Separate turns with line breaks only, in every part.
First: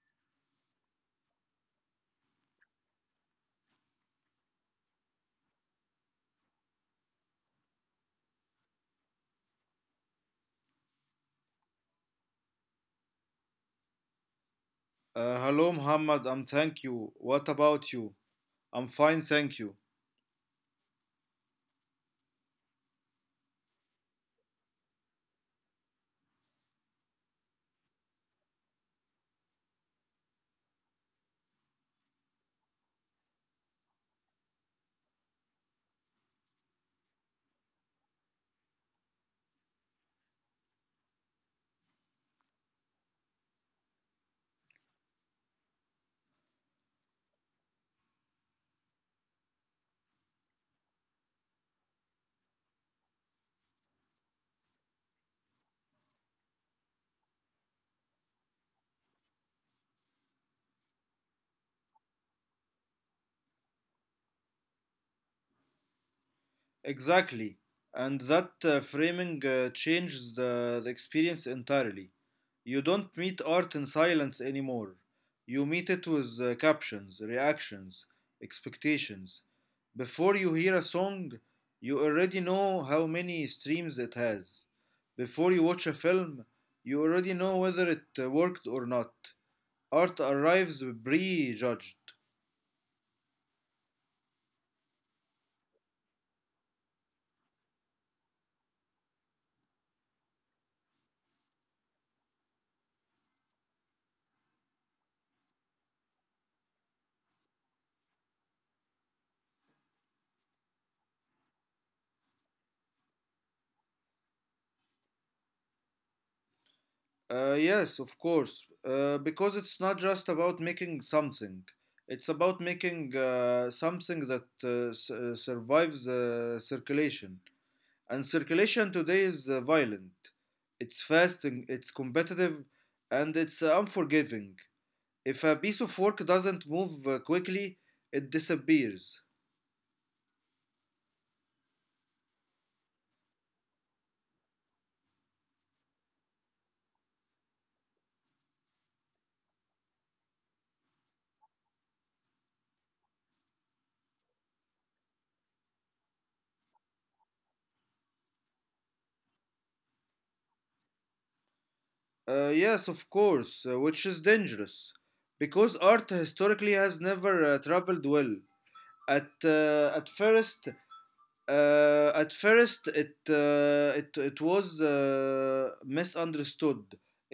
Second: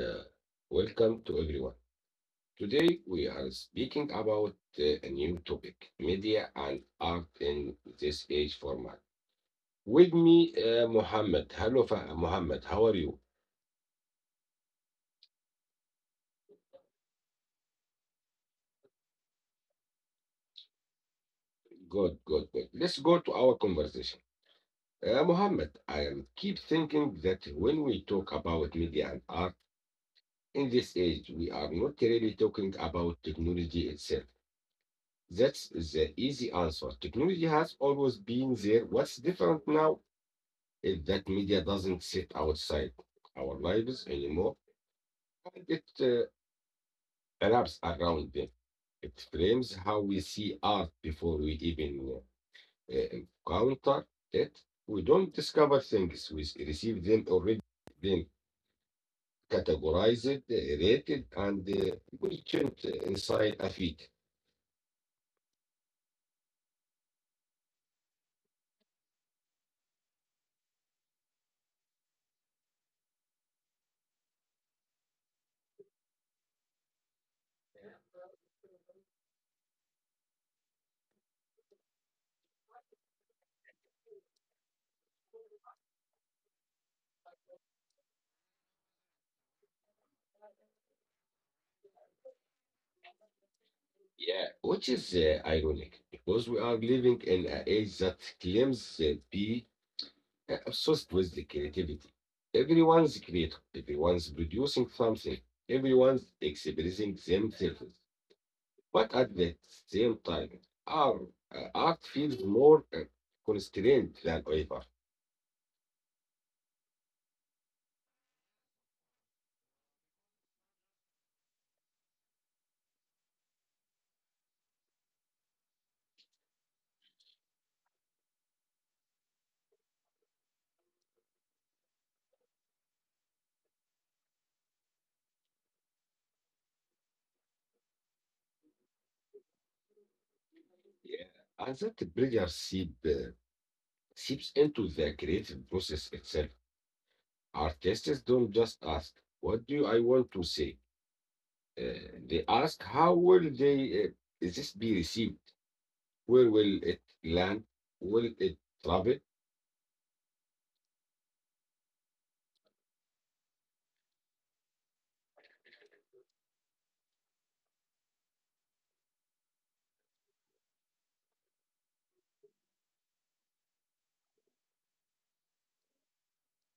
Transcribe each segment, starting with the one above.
welcome to everyone. Today we are speaking about a new topic, media and art in this age format. With me, Mohammed. Hello, Mohammed. How are you?
Hello, Muhammad. I'm thank you. What about you? I'm fine, thank you.
Good, good, good. Let's go to our conversation. Mohammed, I am keep thinking that when we talk about media and art in this age, we are not really talking about technology itself. That's the easy answer. Technology has always been there. What's different now if that media doesn't sit outside our lives anymore, and it wraps around them. It frames how we see art before we even uh, encounter it. We don't discover things, we receive them already. Then categorized, rated, and positioned inside a feed.
Exactly. And that framing changes the experience entirely. You don't meet art in silence anymore. You meet it with captions, reactions, expectations. Before you hear a song, you already know how many streams it has. Before you watch a film, you already know whether it worked or not. Art arrives prejudged.
Yeah, which is ironic because we are living in an age that claims to be obsessed with the creativity. Everyone's creative, everyone's producing something, everyone's expressing themselves. But at the same time, our art feels more constrained than ever.
Yes, of course. Because it's not just about making something, it's about making something that survives circulation. And circulation today is violent. It's fast, and it's competitive, and it's unforgiving. If a piece of work doesn't move quickly, it disappears.
Yeah. And that pressure seeps into the creative process itself. Artists don't just ask, what do I want to say? They ask, how will is this be received? Where will it land? Will it travel?
Yes, of course, which is dangerous. Because art historically has never traveled well. At, uh, at first, at first, it, it, it was misunderstood,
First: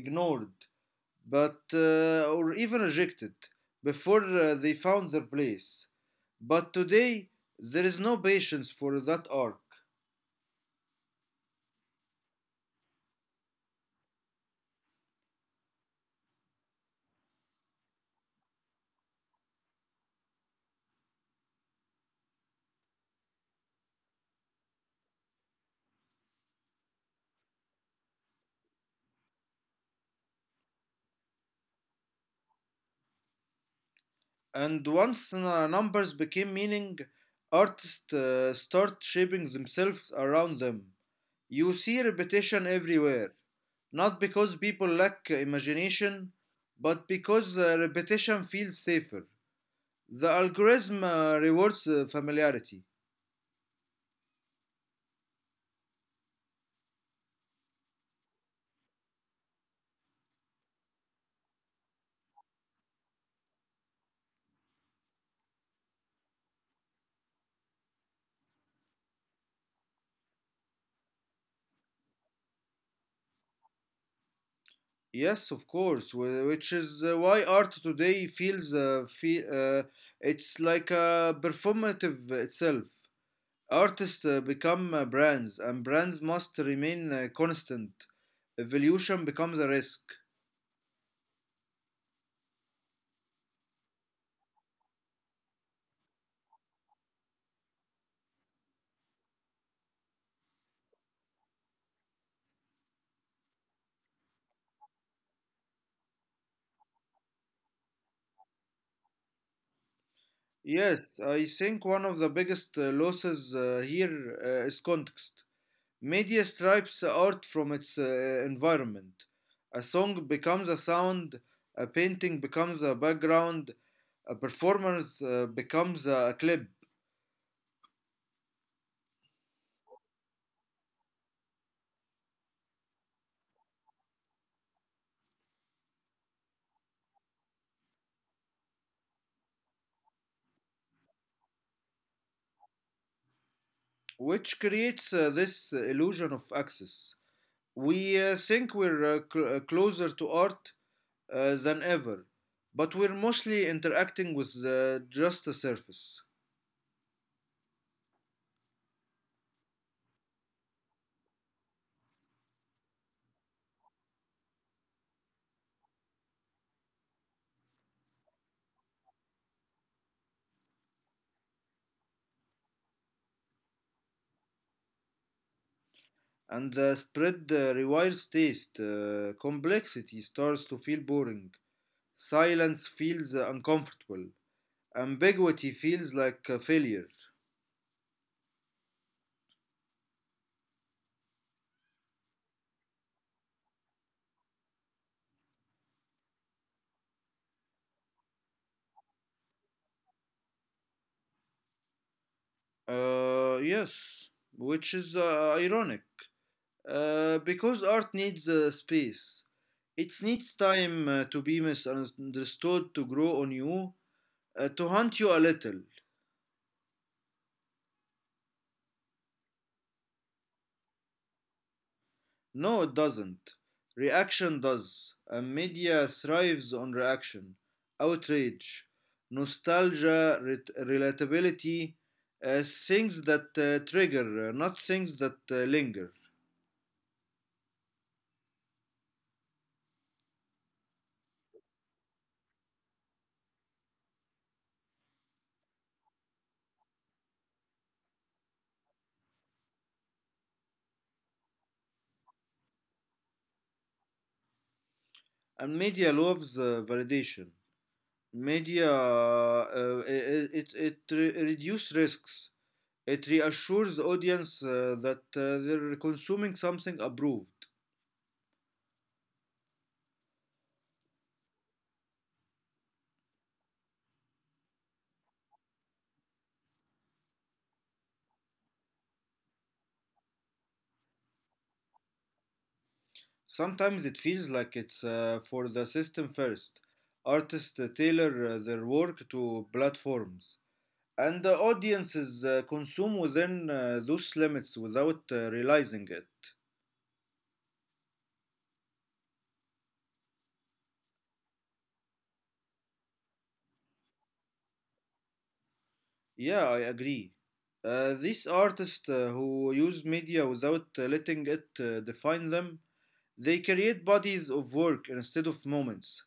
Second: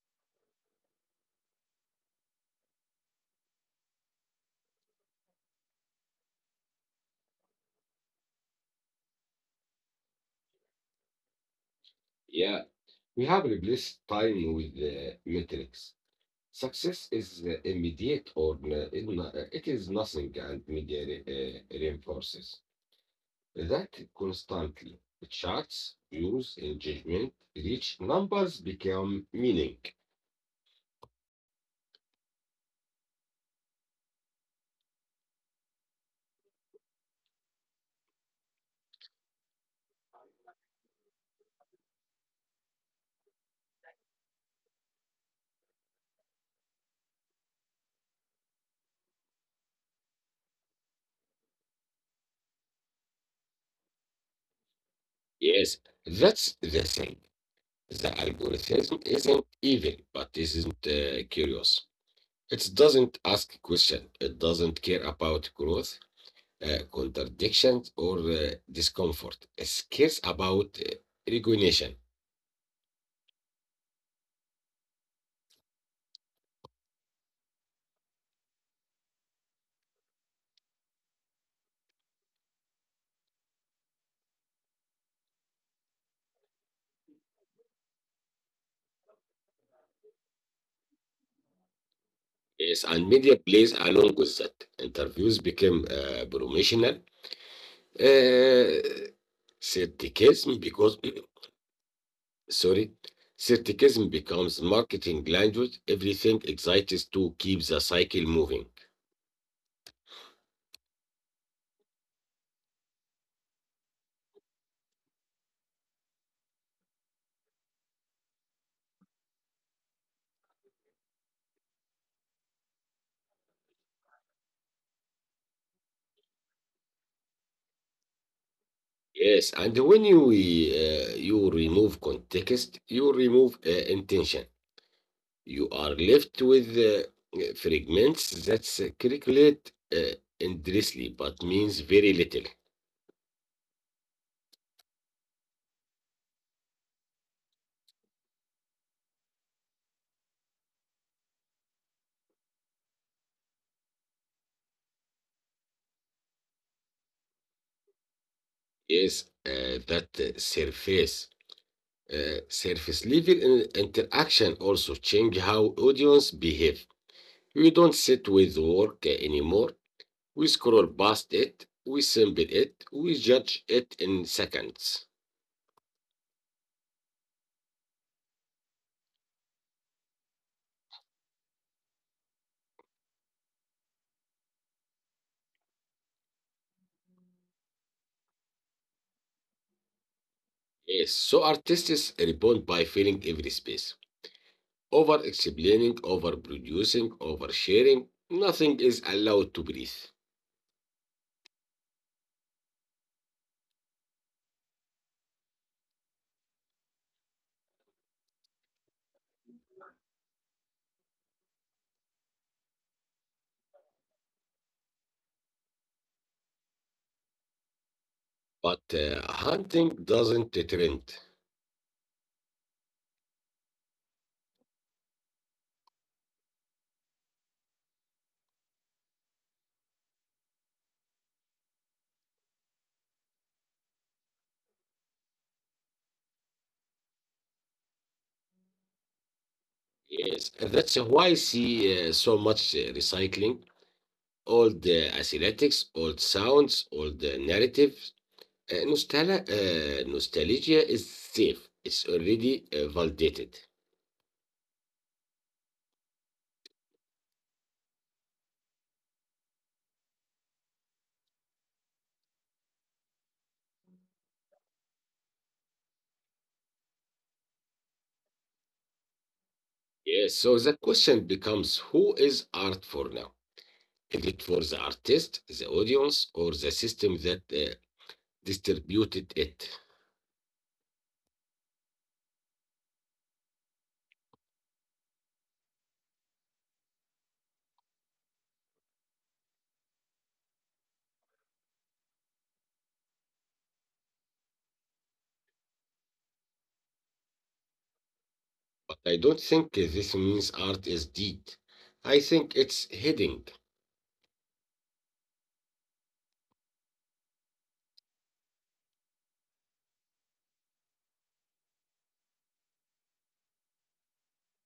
ignored, but or even rejected before they found their place. But today, there is no patience for that arc.
Yeah. We have replaced time with metrics. Success is immediate or it is nothing, and media reinforces that constantly. Charts, views, engagement, reach, numbers become meaning.
And once numbers became meaning, artists start shaping themselves around them. You see repetition everywhere, not because people lack imagination, but because repetition feels safer. The algorithm rewards familiarity.
Yes, that's the thing. The algorithm isn't evil, but isn't curious. It doesn't ask question. It doesn't care about growth, contradictions, or discomfort. It cares about recognition.
Yes, of course, which is why art today feels it's like a performative itself. Artists become brands, and brands must remain constant. Evolution becomes a risk.
Yes, and media plays along with that. Interviews became promotional uh, skepticism because, sorry, skepticism becomes marketing language. Everything excites to keep the cycle moving.
Yes, I think one of the biggest losses here is context. Media strips art from its environment. A song becomes a sound, a painting becomes a background, a performance becomes a clip,
Yes, and when you remove context, you remove intention. You are left with fragments that circulate endlessly but means very little.
which creates this illusion of access. We think we're closer to art than ever, but we're mostly interacting with just the surface.
Yes, that surface level interaction also change how audience behave. We don't sit with work anymore. We scroll past it. We sample it. We judge it in seconds.
And the spread requires taste. Complexity starts to feel boring. Silence feels uncomfortable. Ambiguity feels like a failure.
Yes, so artists respond by filling every space. Over explaining, over producing, over sharing, nothing is allowed to breathe.
Yes, which is ironic. Because art needs space. It needs time to be misunderstood, to grow on you, to haunt you a little.
But hunting doesn't trend.
No, it doesn't. Reaction does. And media thrives on reaction, outrage, nostalgia, relatability, things that trigger, not things that linger.
Yes, and that's why I see so much recycling, all the aesthetics, old sounds, all the narratives. Nostalgia is safe, it's already validated.
And media loves validation. Media reduces risks. It reassures the audience that they're consuming something approved.
Yes, so the question becomes, who is art for now? Is it for the artist, the audience, or the system that distributed it?
Sometimes it feels like it's for the system first. Artists tailor their work to platforms, and the audiences consume within those limits without realizing it.
But I don't think this means art is dead. I think it's heading.
Yeah, I agree. These artists who use media without letting it define them, they create bodies of work instead of moments.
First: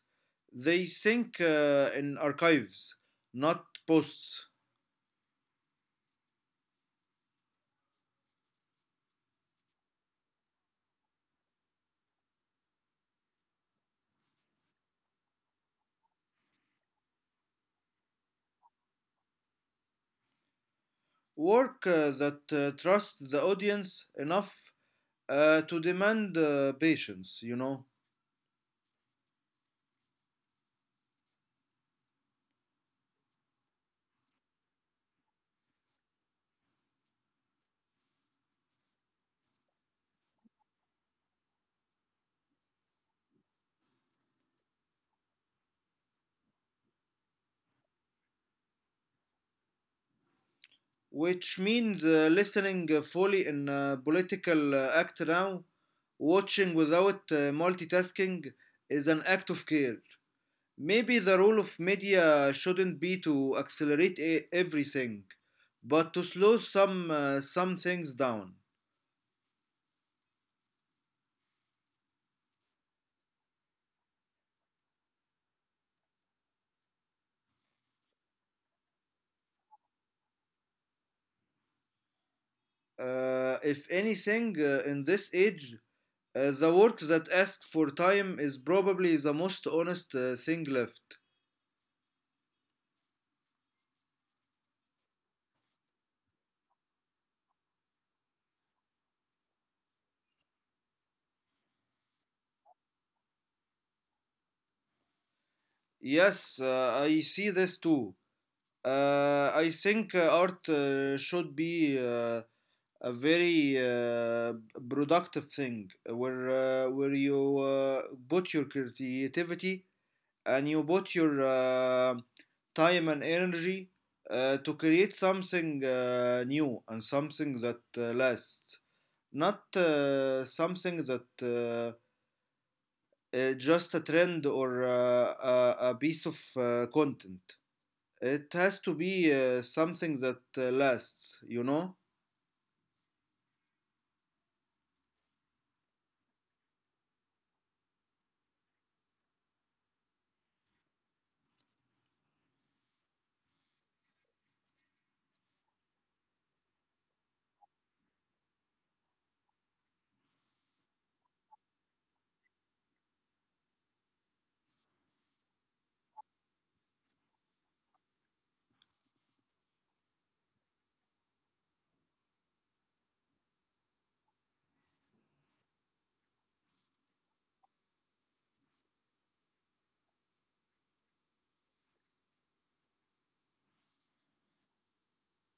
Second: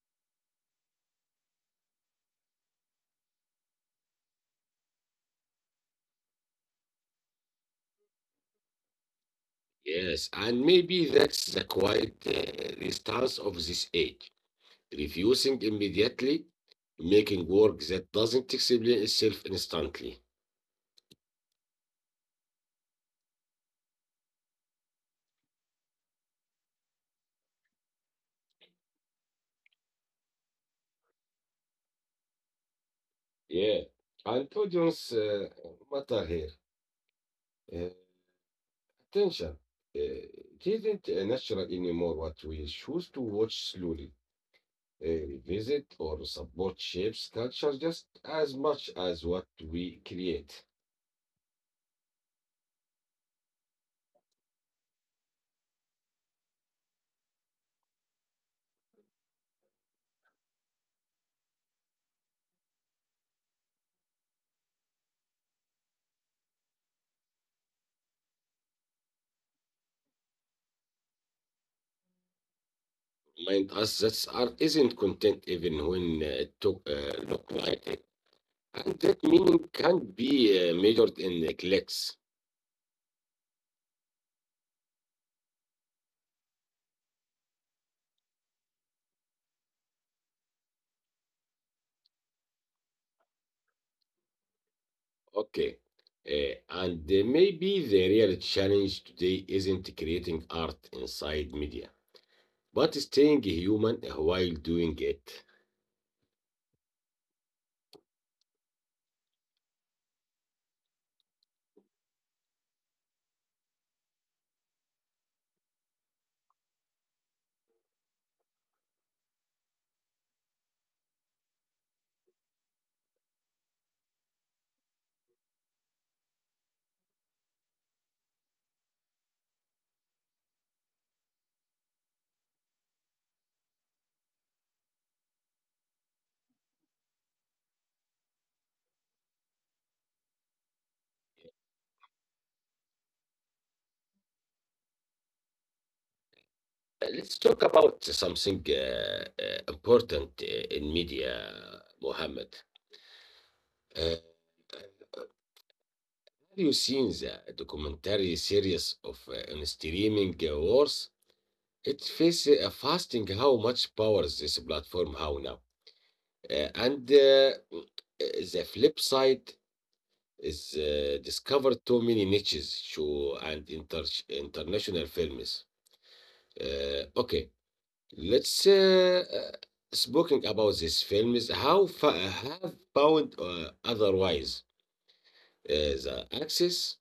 They think in archives, not posts.
Yes, and maybe that's the quiet resistance of this age, refusing immediately, making work that doesn't explain itself instantly.
Work that trusts the audience enough to demand patience, you know,
Yeah, and audience matter here. Uh, Tension. uh, didn't natural anymore, what we choose to watch slowly, visit, or support shapes culture just as much as what we create.
which means listening fully in political act now, watching without multitasking is an act of care. Maybe the role of media shouldn't be to accelerate everything, but to slow some things down.
Remind us that art isn't content even when it look like it. And that meaning can't be measured in clicks.
If anything, in this age, the work that asks for time is probably the most honest thing left.
Okay. Uh, and maybe the real challenge today isn't creating art inside media, but staying human while doing it.
Yes, I see this too. I think art should be a very productive thing where you put your creativity and you put your time and energy to create something new and something that lasts, not something that uh, just a trend or a piece of content. It has to be something that lasts, you know?
Let's talk about something important in media, Mohammed. Uh, have you seen the documentary series of on streaming wars? It faces a fasting how much powers this platform how now. And the flip side is discovered too many niches show and international films. Okay, let's speaking about these films. How fa have found otherwise the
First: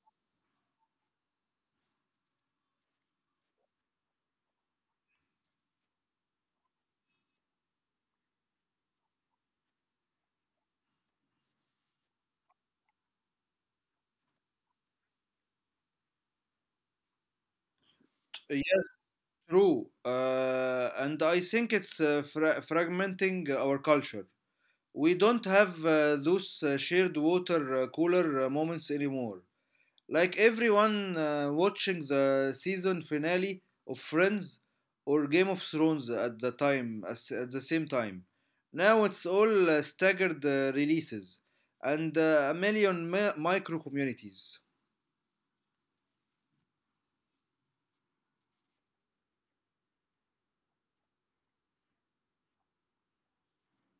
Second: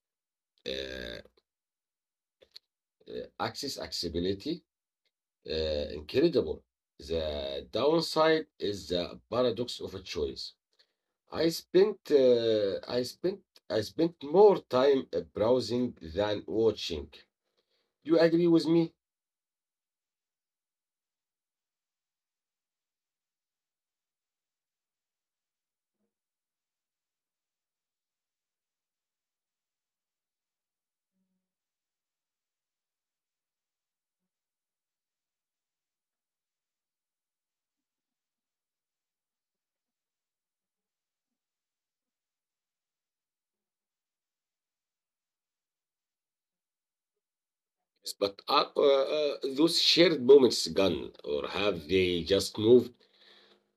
uh, accessibility. Incredible. The downside is the paradox of a choice. I spent, uh, I spent, I spent more time browsing than watching. Do you agree with me?
Yes, true. And I think it's fragmenting our culture. We don't have those shared water cooler moments anymore. Like everyone watching the season finale of Friends or Game of Thrones at the same time. Now it's all staggered releases and a million micro communities.
Yes, but are those shared moments gone, or have they just moved?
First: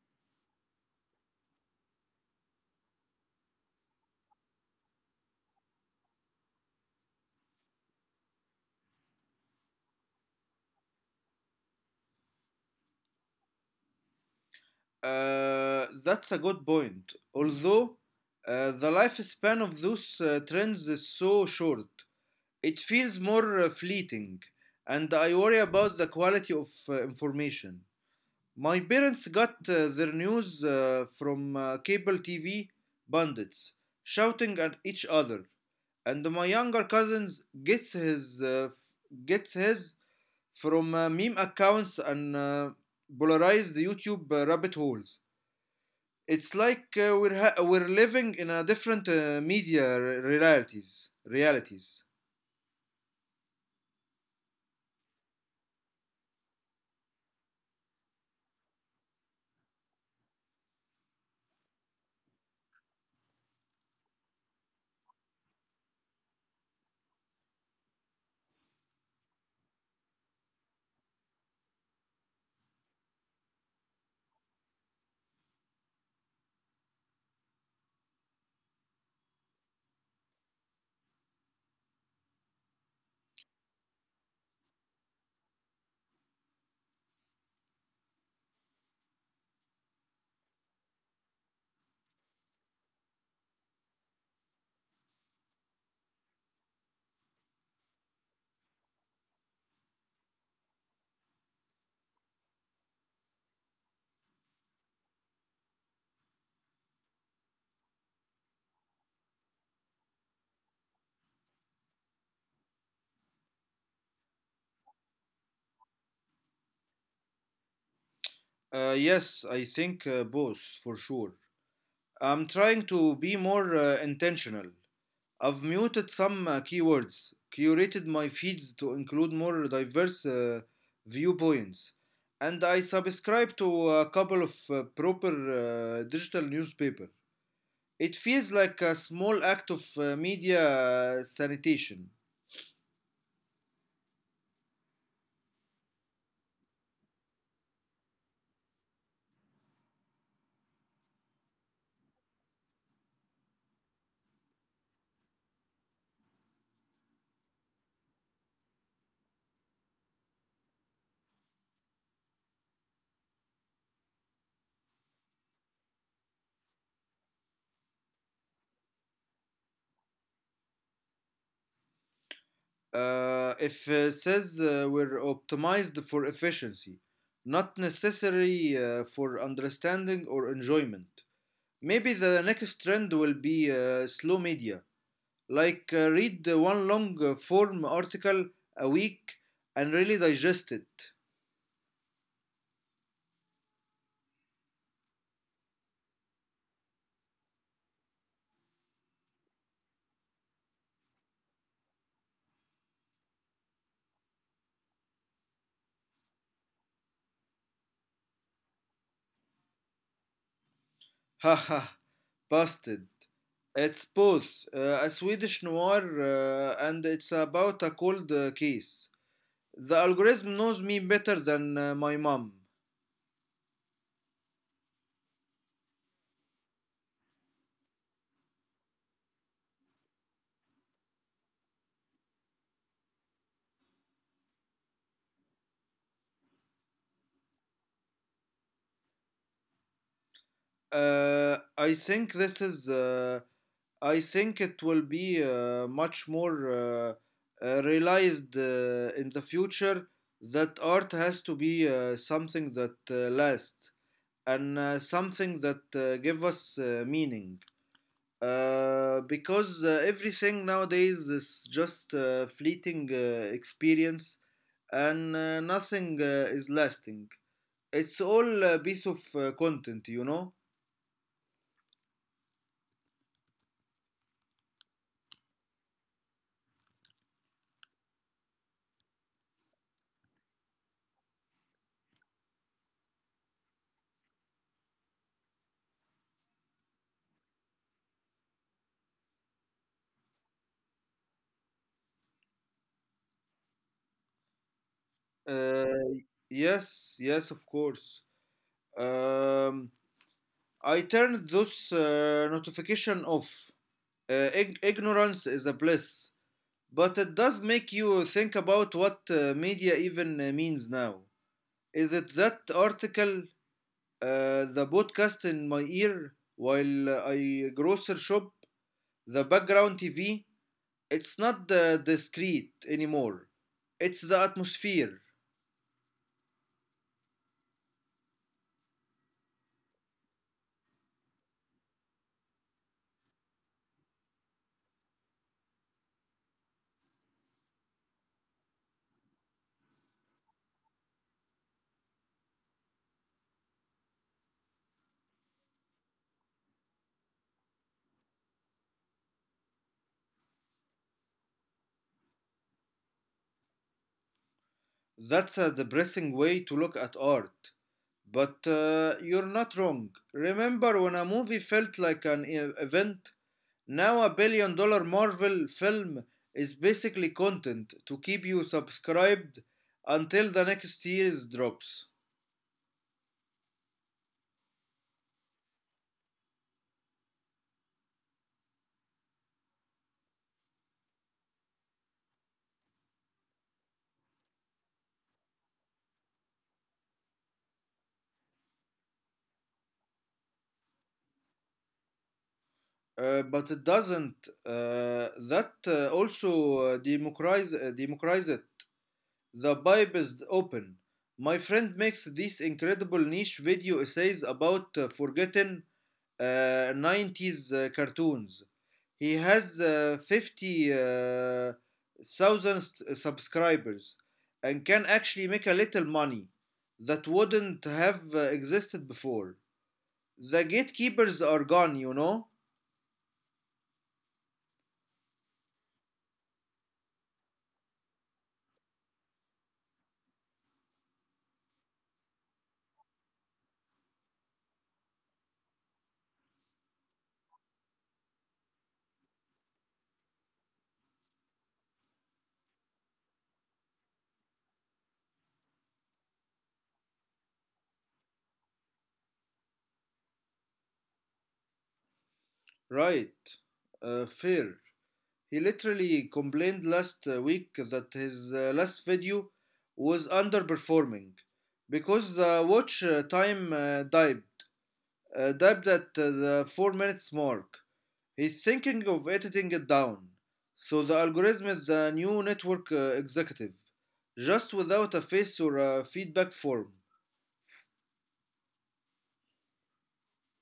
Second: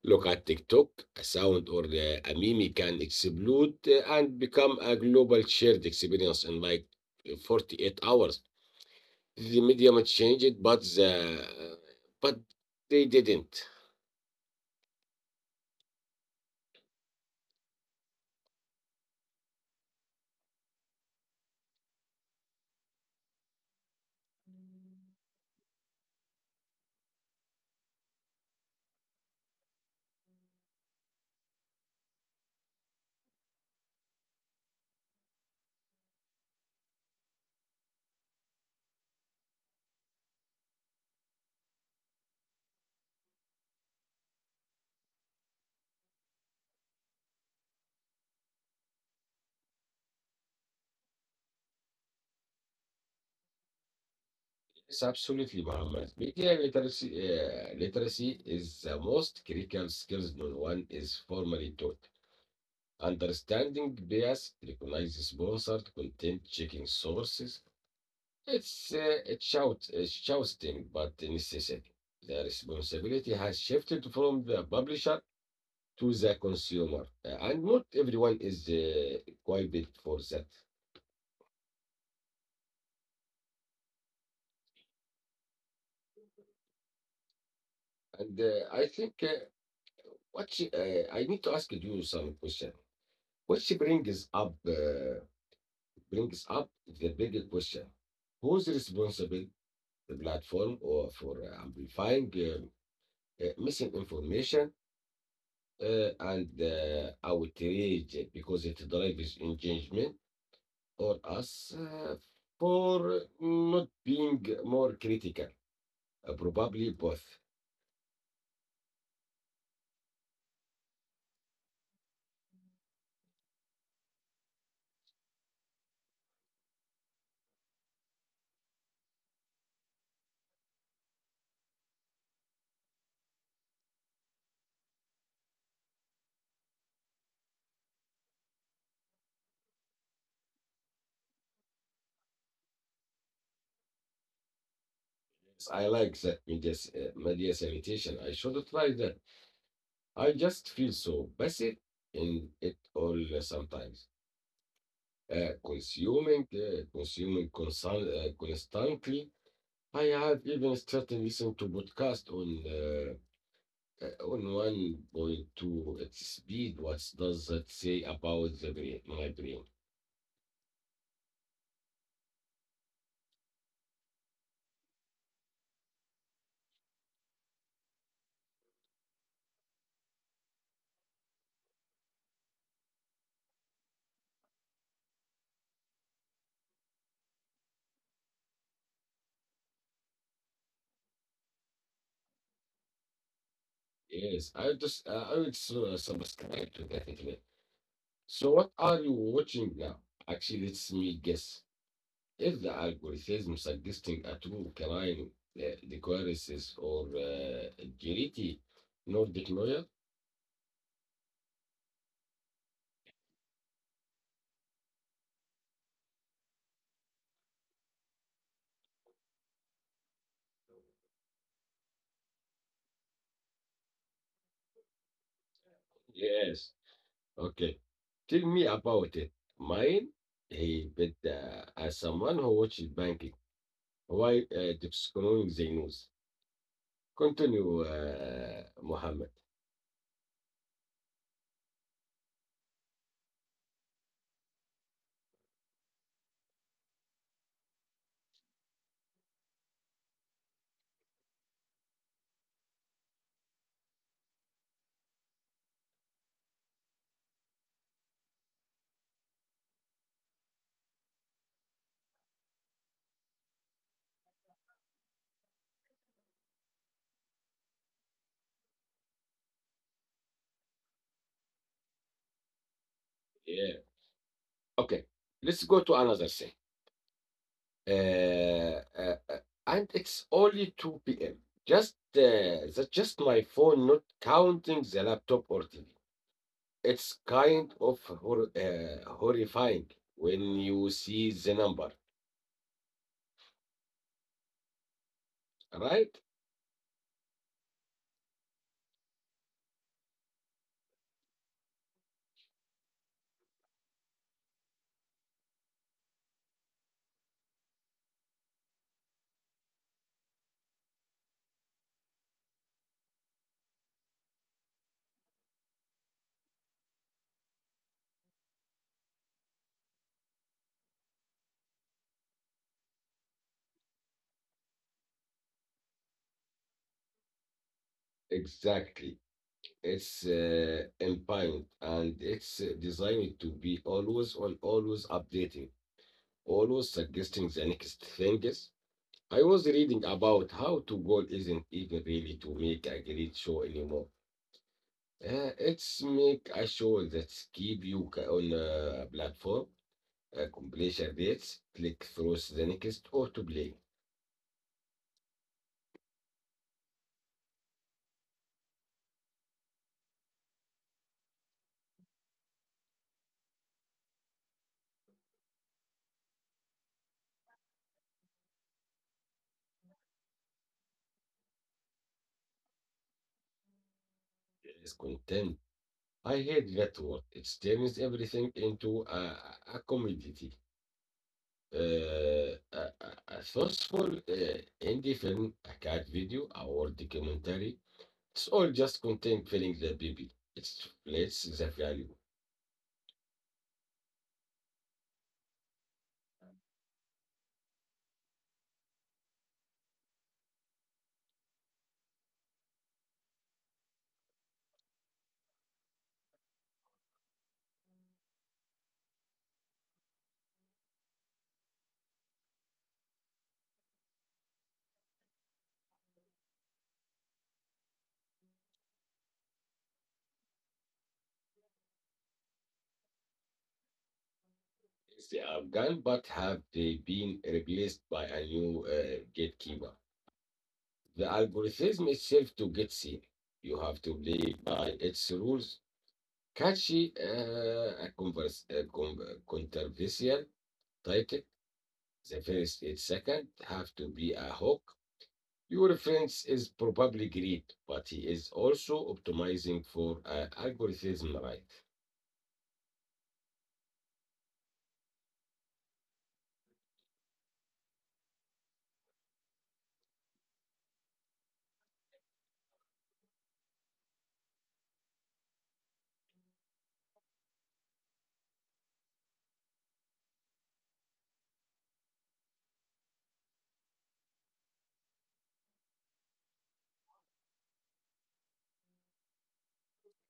Look at TikTok. A sound or a meme can explode and become a global shared experience in like 48 hours. The media might change it, but but they didn't.
That's a good point. Although the lifespan of those trends is so short, it feels more fleeting, and I worry about the quality of information. My parents got their news from cable TV bandits shouting at each other, and my younger cousins gets his from meme accounts and polarized YouTube rabbit holes. It's like we're ha- we're living in a different realities.
Yes, absolutely, Muhammad. Media literacy is the most critical skills no one is formally taught. Understanding bias, recognizing sponsored content, checking sources, it's shouting, but necessary. The responsibility has shifted from the publisher to the consumer, and not everyone is equipped for that. And I think I need to ask you some question. What Which brings up the bigger question: Who's responsible, the platform, or for amplifying misinformation? And outrage because it drives engagement, or us, for not being more critical. Probably both.
Yes, I think both for sure. I'm trying to be more intentional. I've muted some keywords, curated my feeds to include more diverse viewpoints, and I subscribe to a couple of proper digital newspaper. It feels like a small act of media sanitation.
Yes. I like that, media, sanitation. I should try that. I just feel so basic in it all sometimes. Consuming constantly. I have even started listening to podcast on 1.2, its speed. What does that say about the brain, my brain?
If says were optimized for efficiency, not necessary for understanding or enjoyment. Maybe the next trend will be slow media, like read one long form article a week, and really digest it.
Yes, I would subscribe to that internet. So what are you watching now? Actually, let's me guess. If the algorithm suggesting a true crime requires is or guilty, not denial?
Haha, busted. It's both a Swedish noir and it's about a cold case. The algorithm knows me better than my mom.
Yes. Okay. Tell me about it. Mine, he bet as someone who watches banking. Why deepseek they news? Continue, Mohammed.
I think this is. I think it will be much more realized in the future that art has to be something that lasts, and something that give us meaning, because everything nowadays is just fleeting experience, and nothing is lasting, it's all a piece of content, you know.
Yeah. Okay. Let's go to another thing. Uh, uh, uh, and it's only 2 p.m. Just that's just my phone, not counting the laptop or TV. It's kind of horrifying when you see the number, right?
uh, yes, yes, of course. um, I turned those notification off. Ignorance is a bliss, but it does make you think about what media even means now. Is it that article, the podcast in my ear while I grocery shop, the background TV? It's not the discreet anymore. It's the atmosphere.
Exactly. It's impound, and it's designed to be always on, always updating. Always suggesting the next things. I was reading about how to goal isn't even really to make a great show anymore. It's make a show that keep you on a platform, completion rates, click through the next or to play.
That's a depressing way to look at art. But you're not wrong. Remember when a movie felt like an event? Now a billion dollar Marvel film is basically content to keep you subscribed until the next series drops.
It's content. I hate that word. It turns everything into a commodity. Uh, a, a thoughtful indie film, a cat video, a word documentary. It's all just content filling the baby. It replaces the value.
But it doesn't. That also democratize it. The pipe is open. My friend makes these incredible niche video essays about forgotten 90s cartoons. He has 50,000 subscribers and can actually make a little money that wouldn't have existed before. The gatekeepers are gone, you know?
It's the Afghan, but have they been replaced by a new gatekeeper? The algorithm itself. To get seen, you have to play by its rules. Catchy, a converse, a con- controversial title. The first and second have to be a hook. Your friends is probably great, but he is also optimizing for algorithm, right?
Right. Fair. He literally complained last week that his last video was underperforming because the watch time dived died at the 4 minutes mark. He's thinking of editing it down. So the algorithm is the new network executive, just without a face or a feedback form.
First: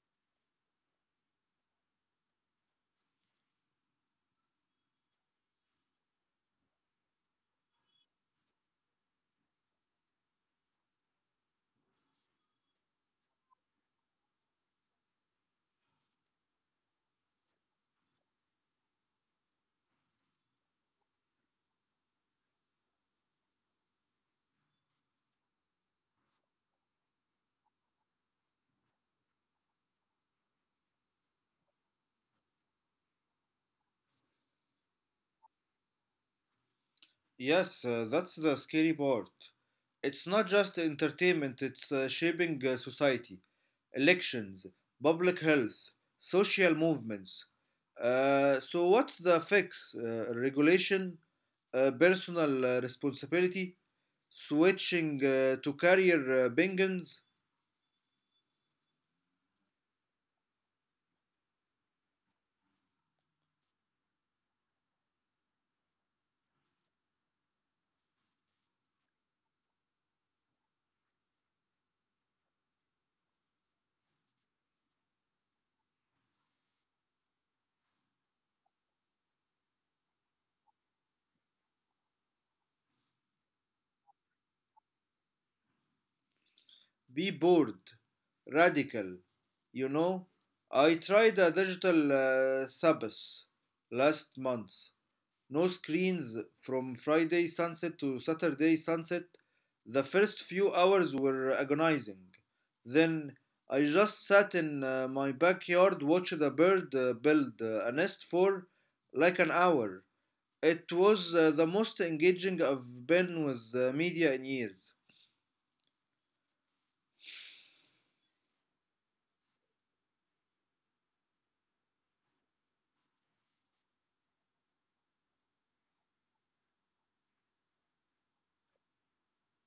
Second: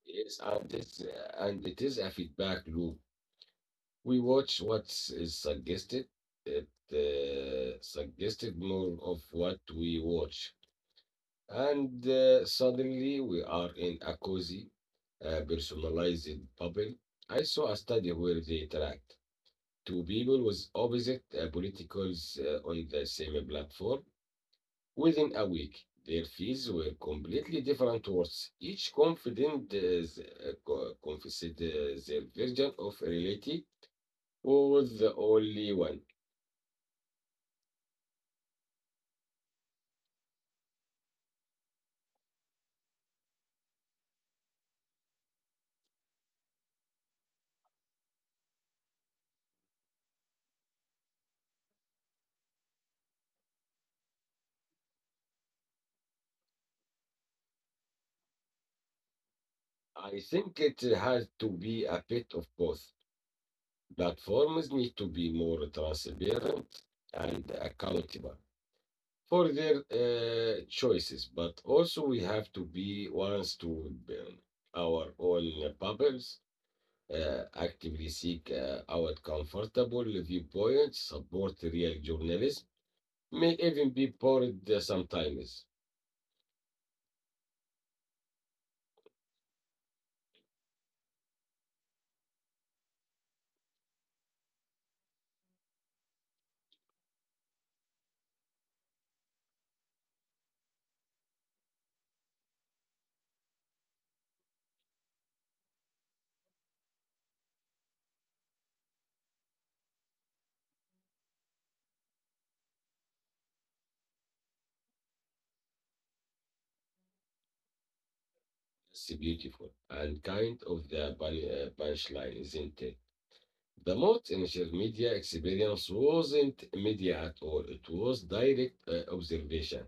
Yes, and this and it is a feedback loop. We watch what is suggested. It suggested more of what we watch, and suddenly we are in a cozy, personalized bubble. I saw a study where they tracked two people with opposite politicals on the same platform. Within a week, their fees were completely different words. Each confident, confessed their version of reality was the only one.
Yes, that's the scary part. It's not just entertainment, it's shaping society, elections, public health, social movements. So, what's the fix? Regulation, personal responsibility, switching to career bingans,
I think it has to be a bit of both. Platforms need to be more transparent and accountable for their choices, but also we have to be ones to build our own bubbles, actively seek out comfortable viewpoints, support real journalism, may even be bored sometimes.
be bored, radical. You know, I tried a digital Sabbath last month. No screens from Friday sunset to Saturday sunset. The first few hours were agonizing. Then I just sat in my backyard, watched a bird build a nest for like an hour. It was the most engaging I've been with media in years.
It's beautiful and kind of the punchline, isn't it? The most initial media experience wasn't media at all. It was direct observation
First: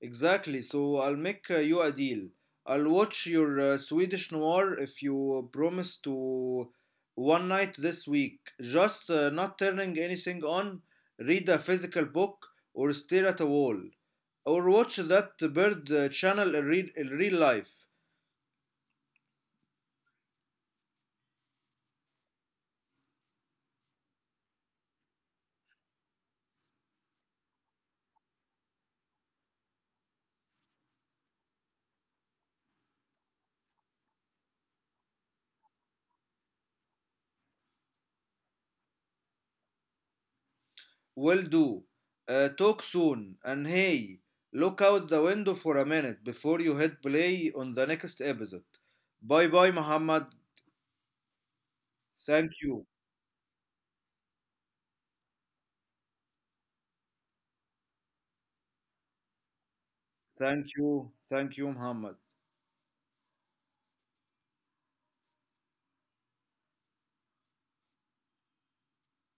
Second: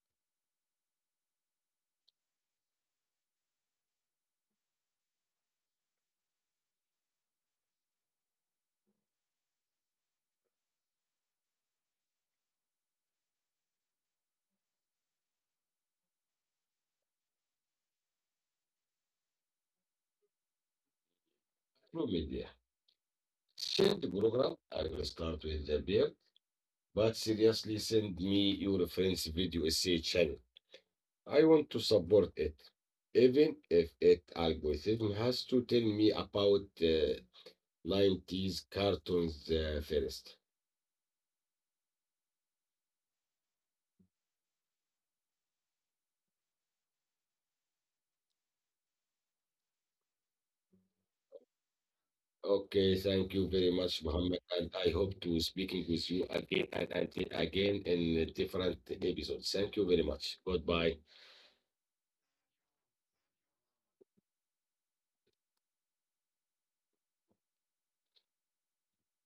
Exactly. So I'll make you a deal. I'll watch your Swedish noir if you promise to one night this week. Just not turning anything on, read a physical book, or stare at a wall. Or watch that bird channel in real life.
through media. Shared program, I will start with the beer, but seriously, send me your friend's video essay channel. I want to support it, even if it algorithm has to tell me about 90s cartoons first.
Will do. Talk soon. And hey, look out the window for a minute before you hit play on the next episode. Bye bye, Muhammad. Thank you.
Okay, thank you very much, Muhammad, and I hope to speaking with you again and again in different episodes. Thank you very much.
Thank
Goodbye.
you. Thank you, Muhammad.